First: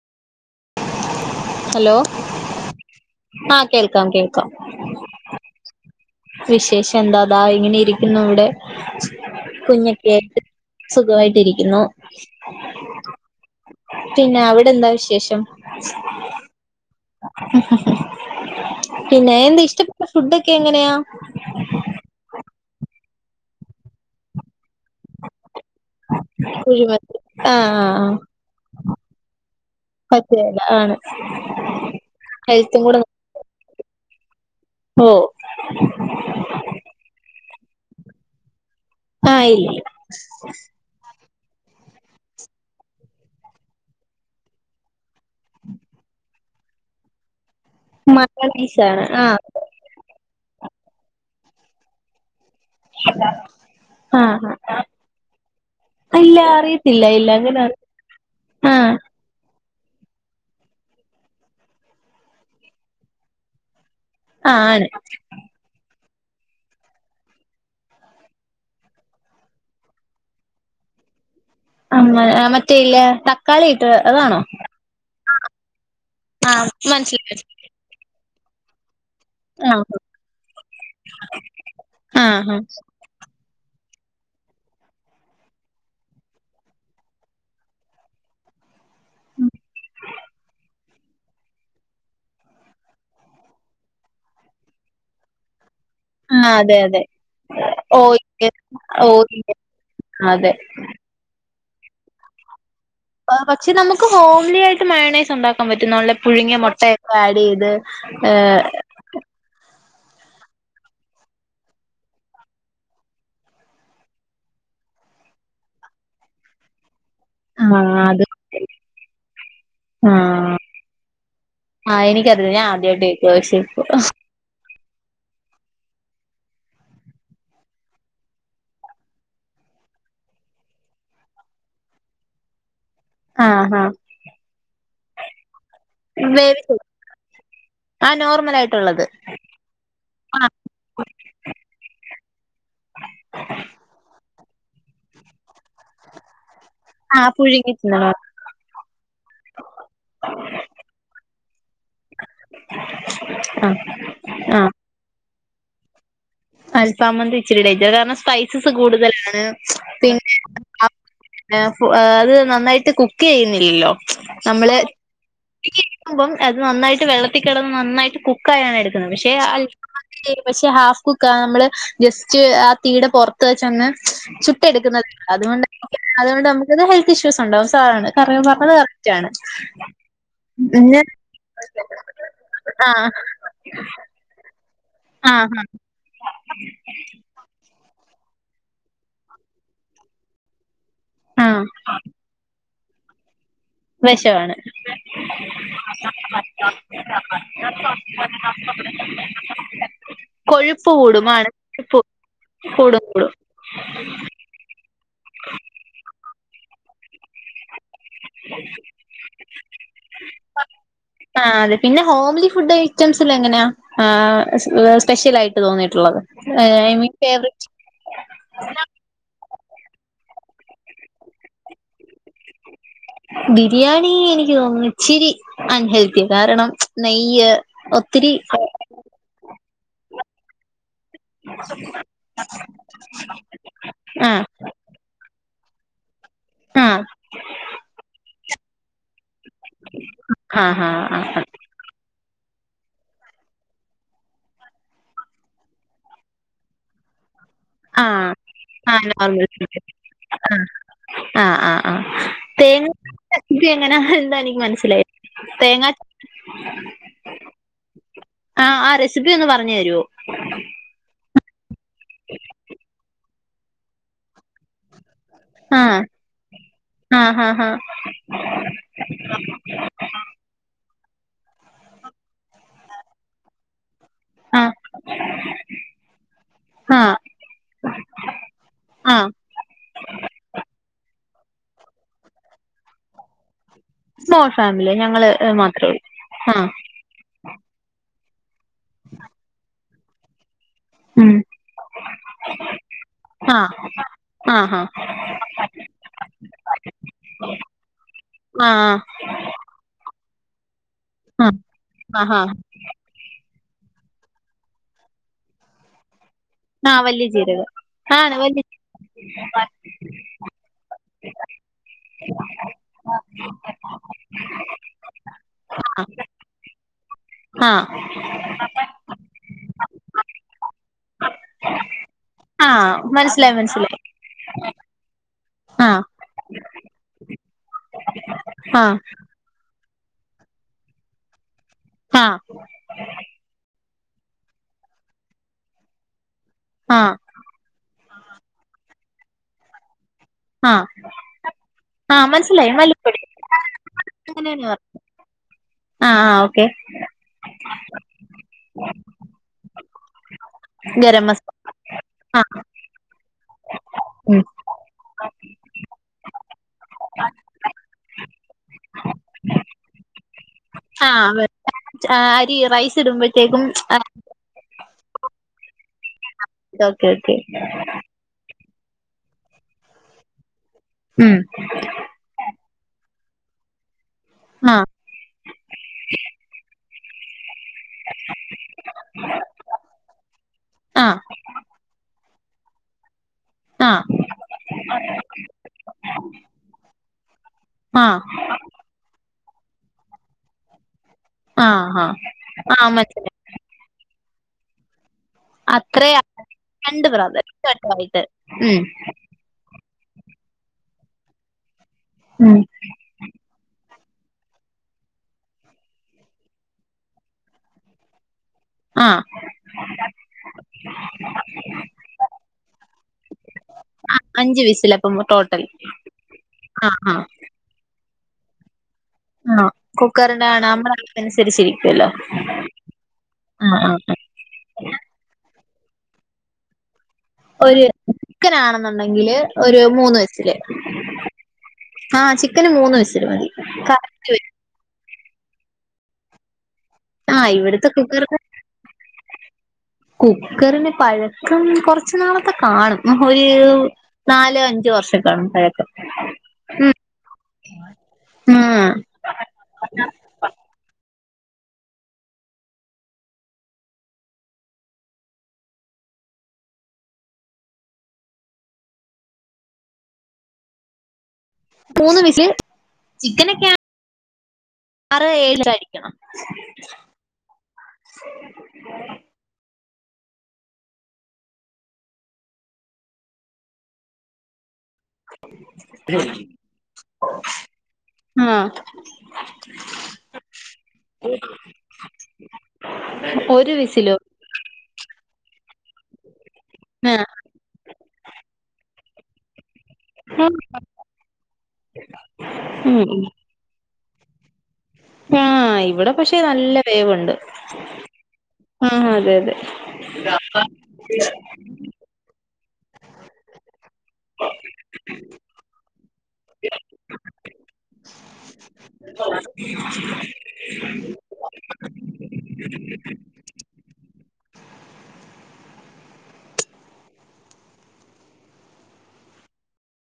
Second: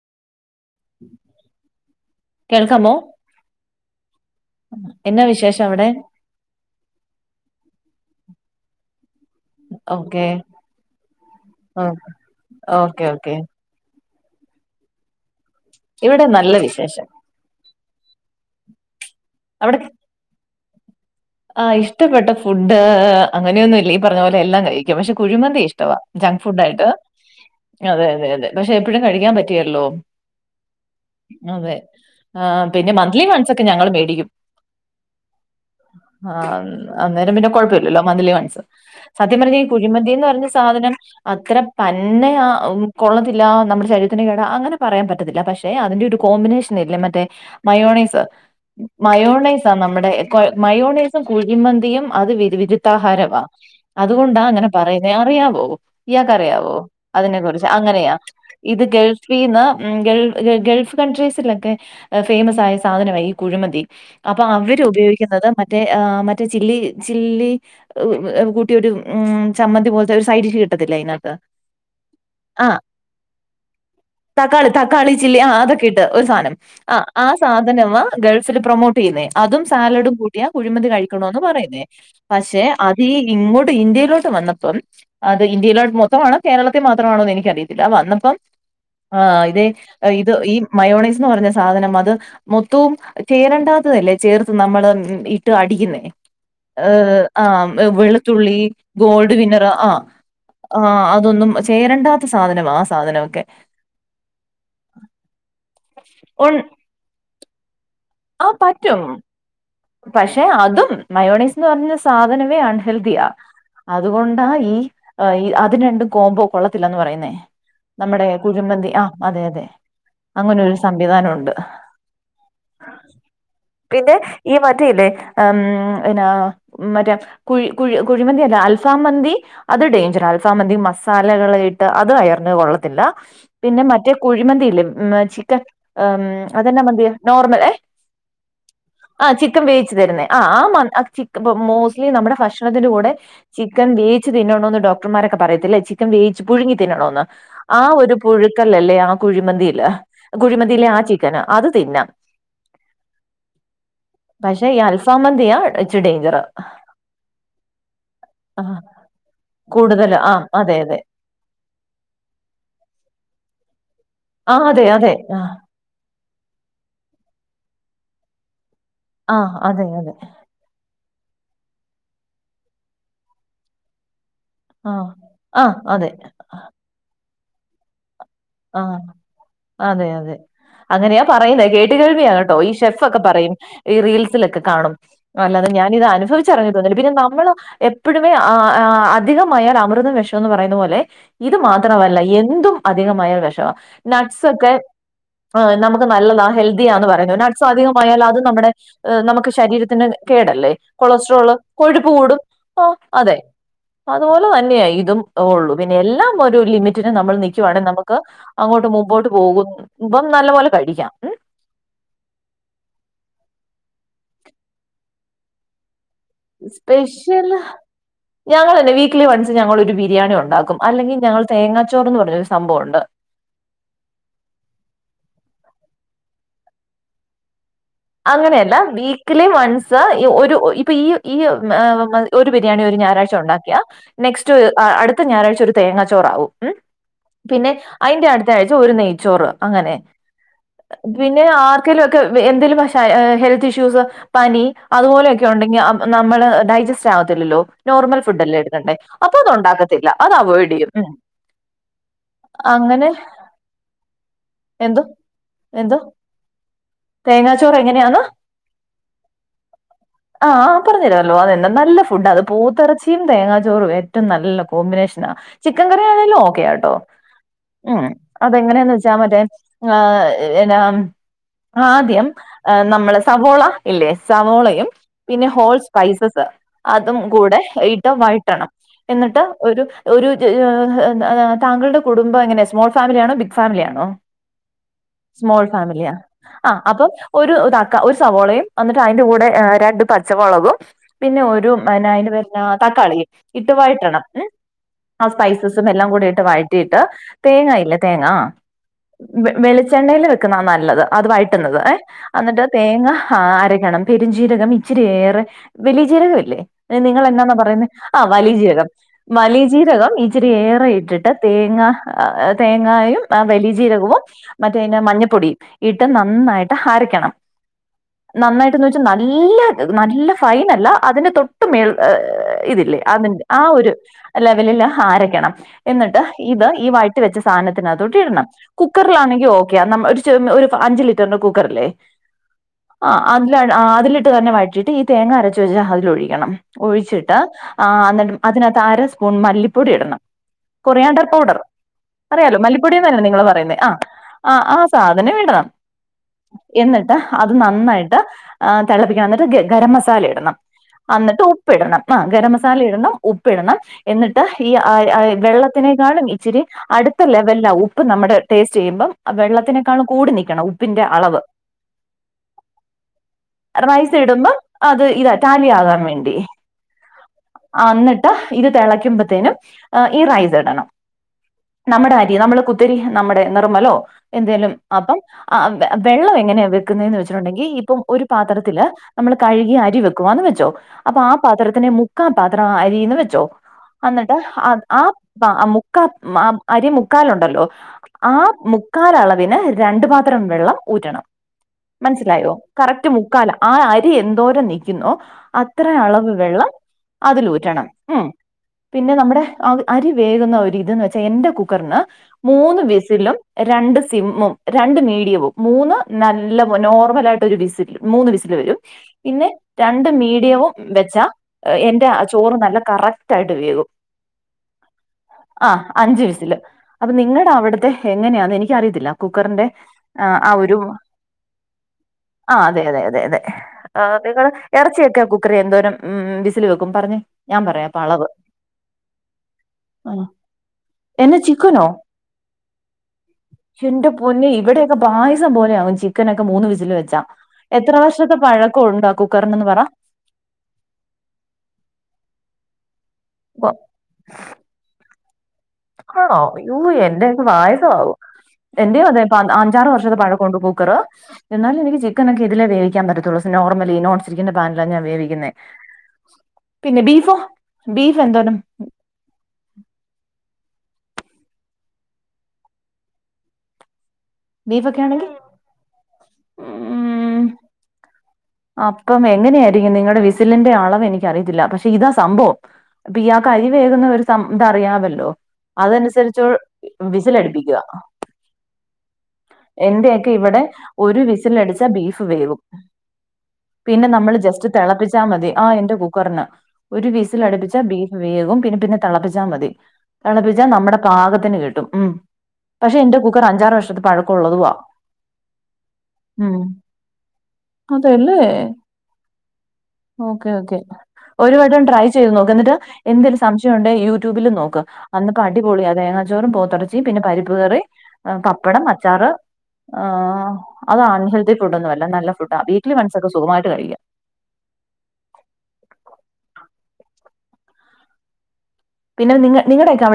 Hello കേൾക്കാമോ ആഹ് കേൾക്കാം കേൾക്കാം എന്നാ വിശേഷം അവിടെ വിശേഷം എന്താ ദാ ഇങ്ങനെ ഇരിക്കുന്നു ഇവിടെ കുഞ്ഞെക്കെ ഓക്കെ ആയിട്ട് സുഖമായിട്ട് ഇരിക്കുന്നു ഓക്കെ ഓക്കെ പിന്നെ അവിടെ എന്താ വിശേഷം ഇവിടെ നല്ല വിശേഷം പിന്നെ ഇഷ്ടപ്പെെട്ട ഫുഡൊക്കെ എങ്ങനെയാ ആഹ് ഇഷ്ടപ്പെട്ട ഫുഡ് അങ്ങനൊന്നുമില്ല ഈ പറഞ്ഞ പോലെ എല്ലാം കഴിക്കും പക്ഷെ കുഴിമന്തിയാ ഇഷ്ടം ജങ്ക് ഫുഡ് ആയിട്ട് കുഴിമന്തി ആ ആ ആ അതെ അതെതെ പക്ഷെ എപ്പോഴും കഴിക്കാൻ പറ്റിയെലല്ലോ പറ്റുയേല ആണ് അതെ ആ ഹെൽത്തും പിന്നെ മന്തിലിമൺസ് ഒക്കെ ഞങ്ങള് മേടിക്കും ഓഹ് ആഹ് അന്നേരം പിന്നെ കൊഴപ്പയില്ലല്ലോ മന്തിലിമൺസ് ആ സത്യം പറഞ്ഞാ ഈ ഇല്ല കുഴിമതി എന്ന് പറഞ്ഞ സാധനം അത്ര പന്നയാ കൊള്ളത്തില്ല നമ്മുടെ ശരീരത്തിന് കേടാ അങ്ങനെ പറയാൻ പറ്റത്തില്ല പക്ഷെ- അതിന്റ ഒരു കോമ്പിനേഷൻയില്ലേ മറ്റേ മയോണയിസ് മയോണൈസ് ആണ് ആ മയോനയി - നമ്മുടെ മയോണേസും കുഴിമന്തിയും അത് വിരുുദ്ധാഹാരമാ ആ അതുകൊണ്ടാ അങ്ങനെ പറയുന്നത് അറിയാവോ ആ ഇയാൾക്ക് ഇല്ല അറിയാവോ അറിയത്തില്ല ഇല്ല അതിനെ അങ്ങനെ കുറിച്ച് അറി- അങ്ങനെയാ ആ ഇത് ഗൾഫിന്ന് ഗൾഫ് ഗൾഫ് കൺട്രീസിലൊക്കെ- ഫേമസ്സ് ആയ സാധനമാ ഈ കുഴിമതി അപ്പൊ ആ അവര് ആണ് ഉപയോഗിക്കുന്നത് മറ്- മറ്റേ ആ മറ്റേ ചില്ലി ചില്ലി കൂട്ടിയ ഒരു ചമ്മന്തി പോലത്തെ ഒരു സൈഡിഷ്‌ കിട്ടത്തില്ലേ അതിനകത്ത് ആ മ- ആ, മറ്റേ ആഹ് ഇല്ല തക്കാളി ഇട്ട് അതാണോ തക്കാളി തക്കാളി ചില്ലി ആഹ് അതൊക്കെ ഇട്ട് ഒരു ആ സാധനം ആഹ് ആ മനസ്സിലായി മനസ്സിലായി സാധനമാ ഗൾഫില് പ്രൊമോട്ട് ചെയ്യുന്നേ അതും ആ സാലഡും കു - ക കുഴിമന്തി കഴിക്കണോന്ന് പറയുന്നേ ആ ആ പക്ഷെ അത് ഈ ഇങ്ങോട്ട് ഇന്ത്യയിലോട്ട് വന്നപ്പോം- അത് ഇന്ത്യയിലോ മൊത്തമാണോ കേരളത്തി മാത്രമാണോന്ന് എനിക്കറിയത്തില്ല വന്നപ്പം- ആഹ് ഇതേ ഇത് ഈ മയോണൈസ് എന്ന് പറഞ്ഞ സാ സാധനം അത് മൊത്തവും ചേരണ്ടാത്തതല്ലേ ചേർത്ത് നമ്മള് ഇട്ട് അടിക്കുന്നേ ആ അതെ അതെ ഏഹ് ആഹ് ഓ ഇല്ല വെളുത്തുള്ളി ഓ ഗോൾഡ് ഇല്ല വിനർ ആഹ് അതെ ആഹ് അതൊന്നും ചേരണ്ടാത്ത സാധനമാ സാധനമൊക്കെ പക്ഷെ നമുക്ക് ഹോംലി ആയിട്ട് മയണൈസ് ഉണ്ടാക്കാൻ പറ്റും നല്ല ഒൺ പുഴുങ്ങിയ മുട്ടയൊക്കെ ആഡ് ചെയ്ത് ആ ഏഹ് പറ്റും പക്ഷെ അതും മയോണീസ് എന്ന് പറഞ്ഞ സാധനമേ അൺഹെൽതിയാ അതുകൊണ്ടാ ഈ അത് രണ്ടും കോംമ്പോ കൊള്ളത്തില്ലന്ന് പറയുന്നേ ആഹ് അത് നമ്മുടെ കുഴിമന്തി ആഹ് അതെ അതെ ആഹ് അങ്ങനെ ഒരു സംവിധാനമ്മുണ്ട് ആഹ് എനിക്കറിയില്ല ഞാൻ ആദ്യമായിട്ട് കേക്കുവാ പക്ഷേ ഇപ്പം പിന്നെ ഈ മറ്റല്ലേ മ് പിന്നെ മറ്റേ- കുഴി കുഴി കുഴിമന്തി അല്ല അൽഫാം മന്തി അത് ഡേഞ്ചർ അൽഫാമംമന്തി മസാലകളായിട്ട് അത് വയറിനു കൊള്ളത്തില്ല ആഹ് പിന്നെ ആഹ് മറ്റേ കുഴിമന്തിയില്ലേ ചിക്കൻ അതെന്നാ വേവിച്ചത് മന്തിയാ നോ - നമ്മള് ഏ ആഹ് നോർമൽ ആയിട്ടുള്ളത് ആഹ് ചിക്കൻ - ചിക്കൻ വേവിച്ചു തരുന്നേ ആ ആഹ് മോസ്റ്റ്ലി നമ്മുടെ ഭക്ഷണത്തിന്റെ കൂടെ- ചിക്കൻ വേയിച്ച് തിന്നണോന്ന് ഡോക്ടർമാരൊക്കെ പറയത്തില്ലേ ചിക്കൻ വേവിച്ച് പുഴുങ്ങി തിന്നണോന്ന് ആഹ് പുഴുങ്ങി ആ തിന്നണം ഒരു പുഴുക്കലല്ലേ ആ കുഴിമന്തില് കുഴിമന്തില്ലെ ആ ചിക്കന് അത് തിന്നാം [unintelligible] ആഹ് പക്ഷെ ഈ അൽഫാമന്തിയാ ഇച്ചി ഡേയ്ഞ്ചറ് അൽഫമന്തി ഇച്ചിരി ടയിഞ്ചറ് കാരണം ആ സ്പൈസസ് കൂടുതലാണ് കൂടുതല് പിന്നെ ആ അതെ അതെ പിന്നെ അത് നന്നായിട്ട് കുക്ക് ചെയ്യുന്നില്ലല്ലോ ആ നമ്മള് അതെ അതെ ആ ആവുമ്പൊ അത് നന്നായിട്ട് വെള്ളത്തി കിടന്ന് നന്നായിട്ട് കുക്കായാണ് എടുക്കുന്നത് പക്ഷെ ആ അ അതെ അതെ പക്ഷെ ഹാഫ് കുക്ക നമ്മള് ജസ്റ്റ് ആ തീയിടെ പുറത്ത് വെച്ചൊന്ന് ചുട്ട് ആ ട്ടെടുക്കുന്നത ആ അതുകൊണ്ട് അതെ അത്കൊണ്ട് നമുക്കത് ഹെൽത്ത് ഇഷ്യൂസ്ണ്ടാവും [unintelligible] ആഹ് അതെ അതെ പിന്നെ അങ്ങനെയാ പറയുന്നെ കേട്ട് കേൾവിയാ കേട്ടോ ഈ ആഹ് ഷെഫൊക്കെ പറയും ഈ റീൽസിലൊക്കെ കാണും ആഹ് അല്ലാതെ ഞാനിത് അനുഭവിച്ചിറഞ്ഞിട്ടൊന്നില്ല പിന്നെ നമ്മൾ എപ്പഴുമേ ആഹ് ആഹ് അധികമായാൽ അമൃതം വിഷംന്ന് പറയുന്ന പോലെ ഇത് ആഹ് മാത്രമല്ല എന്തും അധികമായ വിഷവാ വിഷമാണ് നട്സൊക്കെ നമുക്ക് നല്ലതാ ഹെൽദിയാന്ന് പറയുന്നത് നഡ്സ് അധികമായാൽ അത് നമ്മുടെ നമുക്ക് ശരീരത്തിന് കേടല്ലേ കൊഴുപ്പ് കൂടും ആണ് കൊളസ്ട്രോള് കൊഴുപ്പ് കൂടും ഓഹ് കൂടും കൂടും അതെ അതുപോലെ തന്നെയാ ഇതും ഉള്ളൂ പിന്നെ എല്ലാം ഒരു ലിമിറ്റിന് നമ്മൾ നിക്കുവാണെ ക്ക് അങ്ങോട്ട് മുമ്പോട്ട് പോകുമ്പം നല്ല പോലെ കഴിക്കാം ഉം ആഹ് അതെ പിന്നെ ഹോംലി ഫുഡ് ഐറ്റംസിൽ എങ്ങനെയാ സ്പെഷ്യൽ ആയിട്ട് തോന്നിയിട്ടുള്ളത് ഐ മീൻ സ്പെഷ്യൽ ഫേവറേറ്റ് ഞങ്ങൾ തന്നെ വീക്ക്‌ലി വൺസ് ഞങ്ങള് ഒരു ബിരിയാണി ഉണ്ടാക്കും അല്ലെങ്കിൽ ഞങ്ങൾ തേങ്ങാച്ചോറെന്ന് പറഞ്ഞൊരു സംഭവമുണ്ട് ബിരിയാണി എനിക്ക് തോന്നുന്നു ഇച്ചിരി അൺ ഹെൽത്തിയാ കാരണം നെയ്യ് ഒത്തിരി അങ്ങനെയല്ല വീക്ക്ലി വൺസ് ഈ ഒരു ഇപ്പൊ ഈ ഈ ഒരു ബിരിയാണി ഒരു ഞായറാഴ്ച ഉണ്ടാക്കിയാ ആഹ് നെക്സ്റ്റ് അടുത്ത ഞായറാഴ്ച ഒരു തേങ്ങാച്ചോറാവും ഉം ആഹ് പിന്നെ അയിന്റെ അടുത്ത ആഴ്ച ഒരു നെയ്ച്ചോറ് അങ്ങനെ ആഹ് പിന്നെ ആഹ് ആർ ക്കേലൊക്കെ എന്തേലും ഭ ഹെൽത്ത് ഇഷ്യൂസ് പനി അതുപോലെയൊക്കെ ഉണ്ടെങ്കിൽ നമ്മള് ഡൈജസ്റ്റ് ആവത്തില്ലല്ലോ നോർമൽ ആഹ് ഫുഡ് അല്ലേ എടുക്കണ്ടേ ആഹ് അപ്പൊ നോർമൽ അത് ഉണ്ടാക്കത്തില്ല അത് അവോയ്ഡ് ചെയ്യും ഉം ആഹ് ആഹ് ആഹ് അങ്ങനെ തേങ്ങചോറ് റെസിപ്പി എങ്ങനാ എന്താ എനിക്ക് എന്തോ മനസ്സിലായില്ല തേങ്ങാ എന്തോ തേങ്ങാച്ചോറ് എങ്ങനെയാന്ന് ആഹ് ആഹ് റെസിപ്പി ഒന്ന് പറഞ്ഞു തരുവോ ആഹ പറഞ്ഞു തരാല്ലോ അതെന്ന നല്ല ഫുഡ അത് പോത്തെറച്ചിയും തേങ്ങാ ചോറും ഏറ്റവും നല്ല കോമ്പിനേഷനാ ചിക്കൻ ആഹ് കറി ആണേലും ഓക്കെയാട്ടോ ആഹ് ആഹ് ഉം അതെങ്ങനെയെന്ന് വെച്ചാ മറ്റേ എന്നാ ആദ്യം ഏഹ് നമ്മള് സവോള ഇല്ലേ ആഹ് സവോളയും പിന്നെ ഹോൾ സ്പൈസസ് ആഹ് അതും കൂടെ ഇട്ട് വഴറ്റണം ആഹ് എന്നിട്ട് ഒരു ഒരു താങ്കളുടെ കുടുംബം എങ്ങനെ സ്മോൾ ഫാമിലി ആണോ ബിഗ് ഫാമിലി ആണോ സ്മോൾ ഫാമിലി ഞങ്ങള് സ്മോൾ മാത്രേ ഉള്ളൂ ഫാമിലിയ ആഹ് അപ്പൊ ഒരു ഇതാക്ക ഒരു സവോളയും എന്നിട്ട് അതിന്റെ കൂടെ രണ്ട് പച്ചമൊളകും ഉം പിന്നെ ഒരു എന്നാ അയിന്റെ പേര് എന്നാ തക്കാളിയും ഇട്ടു വായറ്റണം ഉം ആഹ് ആഹ് ആ സ്പൈസസും എല്ലാം കൂടിട്ട് വഴറ്റിയിട്ട് തേങ്ങയില്ലേ തേങ്ങാ ആഹ് ആഹ് വെ വെളിച്ചെണ്ണേൽ വെക്കുന്നാ നല്ലത് അത് ആഹ് വയറ്റുന്നത് ഏഹ് ആഹ് ആഹ് തേങ്ങ ആഹ് അരക്കണം പെരുംജീരകം ഇച്ചിരി ഏറെ വലിയ ജീരകംല്ലേ ആഹ് നിങ്ങൾ വലിയ എന്നാന്നാ ജീരകം പറയുന്നെ ആ ആണ് വലിയ വലിജീരകം വലീജീരകം ഇച്ചിരി ഏറെ ഇട്ടിട്ട് തേങ്ങ തേങ്ങായും വലിജീരകവും മറ്റേ എന്നാ മഞ്ഞപ്പൊടിയും ഇട്ട് നന്നായിട്ട് അരക്കണം ആഹ നന്നായിട്ട്ന്ന് വെച്ചാ നല്ല നല്ല ഫൈനല്ല അതിന്റെ തൊട്ട് മേൽ ആഹ് ഇതില്ലേ അതിന്റെ മനസ്സിലായി ആ ഒരു മനസ്സിലായി ലെവലില് അരക്കണം ആഹ് എന്നിട്ട് ഇത് ഈ വഴറ്റി വെച്ച സാനത്തിനകത്തോട്ട് ഇടണം ആഹ് കുക്കറിലാണെങ്കിൽ ഓക്കെ ന ഒരു ചെർ അഞ്ചു ലിറ്ററിന്റെ കുക്കറില്ലേ ആഹ ആഹ് അതി അതിലിട്ട് തന്നെ വഴറ്റിയിട്ട് ഈ തേങ്ങ അരച്ച് വെച്ച അതിലൊഴിക്കണം ആഹ് ഒഴിച്ചിട്ട് അത്. അതിനകത്ത് അര സ്പൂൺ മല്ലിപ്പൊടി ഇടണം ആഹ് കൊറിയാണ്ടർ പൗഡർ ആഹ് അറിയാലോ മനസ്സിലായി മല്ലിപ്പൊടിയന്ന് മല്ലിപ്പൊടി തന്നെ നിങ്ങള് പറയുന്നേ ആ ആ ആ സാധനം വിടണം ആ ആ എന്നിട്ട് അത് നന്നായിട്ട് തിളപ്പിക്കണം എന്നിട്ട് ഗരം മസാല ഇടണം ഗരം മസ എന്നന്നിട്ട് ഉപ്പിടണം ആ ഗരം ആഹ് മസാല ഇടണം ഉപ്പിടണം ഉം എന്നിട്ട് ഈ ആ വെള്ളത്തിനെക്കാളും ഇച്ചിരി അടുത്ത ലെവലില ഉപ്പ് നമ്മുടെ ടേസ്റ്റ് ചെയ്യുമ്പം വെള്ളത്തിനേക്കാൾും കൂടി നൽക്കണം ഉപ്പിന്റെ അളവ് ആഹ് അരി റൈസ് ഇടുമ്പോ റൈസ് ഇടുമ്പോ അത് ഇതാ ടാലി ആകാൻ വേണ്ടി ഓക്കെ ഓക്കെ എന്നിട്ട് ഇത് തിളക്കുമ്പോത്തേനും ഈ റൈസ് ഇടണം ഉം നമ്മുടെ അരി നമ്മള് കുത്തിരി നമ്മുടെ നിർമ്മലോ എന്തേലും ആഹ് അപ്പം വെള്ളം വെക്കുന്നതന്ന് വെച്ചിട്ടുണ്ടെങ്കിൽ ഇപ്പം ഒരു പാത്രത്തില്ൽ നമ്മൾ കഴുകി അരി വെക്കുകന്ന് വെച്ചോ ആഹ് അപ്പൊ ആ പാത്രത്തിനെ മുക്കാൻ പാത്രം അന്ന് വെച്ചോ ആഹ് എന്നിട്ട് ആ ആ മുക്കാൽ ആ അരി മുക്കാലുണ്ടല്ലോ ആഹ് ആ മുക്കാല അളവിന് രണ്ടു പാത്രം വെള്ളം ഊറ്റണം ആഹ് ആഹ് മനസ്സിലായോ ആഹ് കറക്റ്റ് മനസ്സിലായി മുക്കാല ആ അരി എന്തോരം നൽക്കുന്നു അത്ര അത്രയാ അളവ് വെള്ളം രണ്ട് ബ്രദർ അതിലൂറ്റണം ഉ രണ്ടായിട്ട് ഉം പിന്നെ നമ്മുടെ ആ അരി വേകുന്ന ഒ ഇതന്ന് വെച്ചാ എന്റെ കുക്കറിന് ഉം മൂന്ന് വിസിലും രണ്ട് സിമ്മും രണ്ട് മീഡിയവും മൂന്ന് നല്ല നോർമല ആയിട്ട് ഒരു വിസിൽ മൂന്ന് വിസില് വരും ആഹ് പിന്നെ രണ്ട് മീഡിയവും വെച്ചാ എന്റെ ആ ചോറ് നല്ല കറക്റ്റ് ആയിട്ട് വേകും ആ അഞ്ച് വീസില അപ്പം ടോട്ടൽ ആ അഞ്ച് വിസില് ആ അപ്പൊ ആ നിങ്ങളുടെ അവിടുത്തെ എങ്ങനെയാെന്ന് എനിക്ക അറിയത്തില്ല കുക്കറിന്റെ ആ ഒരു അതനുസരിച്ചിരിക്കുവല്ലോ ആ അതെ അതെ അതെ അതെ ഇറച്ചിയൊക്കെ ആ കുക്കറിൽ എന്തോരം ഉ വിസിൽ വെക്കും പറഞ്ഞെ ഒരു ചിക്കനാണെന്നുണ്ടെങ്കില് ഒരു മൂന്ന് ഫിസില് എന്നെ ചിക്കനോ ആഹ ചിക്കന് മൂന്ന് വിസില് മതി എന്റെ പൊന്നെ ഇവിടെയൊക്കെ പായസം പോലെ ആകും ചിക്കൻ ഒക്കെ മൂന്ന് വിസിൽ വെച്ചാ ആഹ് ഇവിടുത്തെ എത്ര വർഷത്തെ കുക്കറിന് പഴക്കം ഉണ്ടാകും പാഞ്ഞെന്ന് പറ കുക്കറിന് പഴക്കം കൊറച്ചു നാളൊത്തെ കാണും ഒരു നാലോ അഞ്ചോ വർഷക്കാണ് പഴക്കം ആണോ എന്റെ പായസമാവും ഉം ആഹ് എന്റെയും അതെ അഞ്ചാറു വർഷത്തെ പഴക്കമുണ്ട് കുക്കർ എന്നാലും എനിക്ക് ചിക്കനോക്കെ ഇതിലെ വേവിക്കാൻ പറ്റത്തുള്ളൂ നോർലി ഇ നോൺസ്റ്റിക്കിന്റെ പാനിലാണ് ഞാൻ വേവിക്കുന്നത് പിന്നെ ബീഫോ ബീഫ് എന്തോരം മൂന്ന് വിസില് ചിക്കനൊക്കെ ബീഫൊക്കെ ആറ് ആണെങ്കിൽ ഏഴ് അ [inaudible] ഉം അ [unintelligible] അപ്പം എങ്ങനെയായിരിക്കും നിങ്ങളുടെ വിസിലിന്റെ അളവ് എനിക്കറിയത്തില്ല പക്ഷെ ഇതാ സംഭവം അപ്പൊ ഇയാൾക്ക് അരി വേകുന്ന ഒരു ഇത്‌ അറിയാമല്ലോ അതനുസരിച്ച് വിസിലടിപ്പിക്കുക ആഹ എന്റെയൊക്കെ ഇവിടെ ഒരു വിസിലടിച്ചാ ബീഫ് വേവും ഒരു പിന്നെ വിസിലോ നമ്മള് ജസ്റ്റ് തിളപ്പിച്ചാ മതി ആ എന്റെ കുക്കറിന് ഒരു ആഹ് വീസിൽ അടുപ്പിച്ച ബീഫ് വേവും പിന്നെ പിന്നെ തിളപ്പിച്ചാൽ മതി തിളപ്പിച്ചാൽ നമ്മുടെ പാകത്തിന് കിട്ടും ഉം പക്ഷെ ഉം എന്റെ കുക്കർ അഞ്ചാറ് വർഷത്ത പഴക്കമുള്ളതുവാ ആഹ് ഇവിടെ പക്ഷെ നല്ല വേവുണ്ട് അല്ലെ ആഹ് അതെ അതെ ഓക്കേ ഓക്കേ ഒരു വട്ടം ട്രൈ ചെയ്യ ചെയ്തു നോക്ക് എന്നിട്ട് എന്തേലും സംശയം ഉണ്ടെങ്കിൽ യൂ യുടൂബിൽ നോക്ക് അന്ന്‌ അടിപൊളി അത് തേങ്ങാ ചോറും പോത്തടച്ചി പിന്നെ പരിപ്പ് കറി ആഹ് പപ്പടം അച്ചാറ് ആഹ് അത് അൺഹെൽത്തി ഫുഡ് ഒന്നും അല്ല നല്ല ഫുഡ ആഹ് വീക്കിലി ഒന്സ് ഒക്കെ സുഖമായിട്ട് കഴിക്കാം പിന്നെ നി നിങ്ങടെക്കാ അവി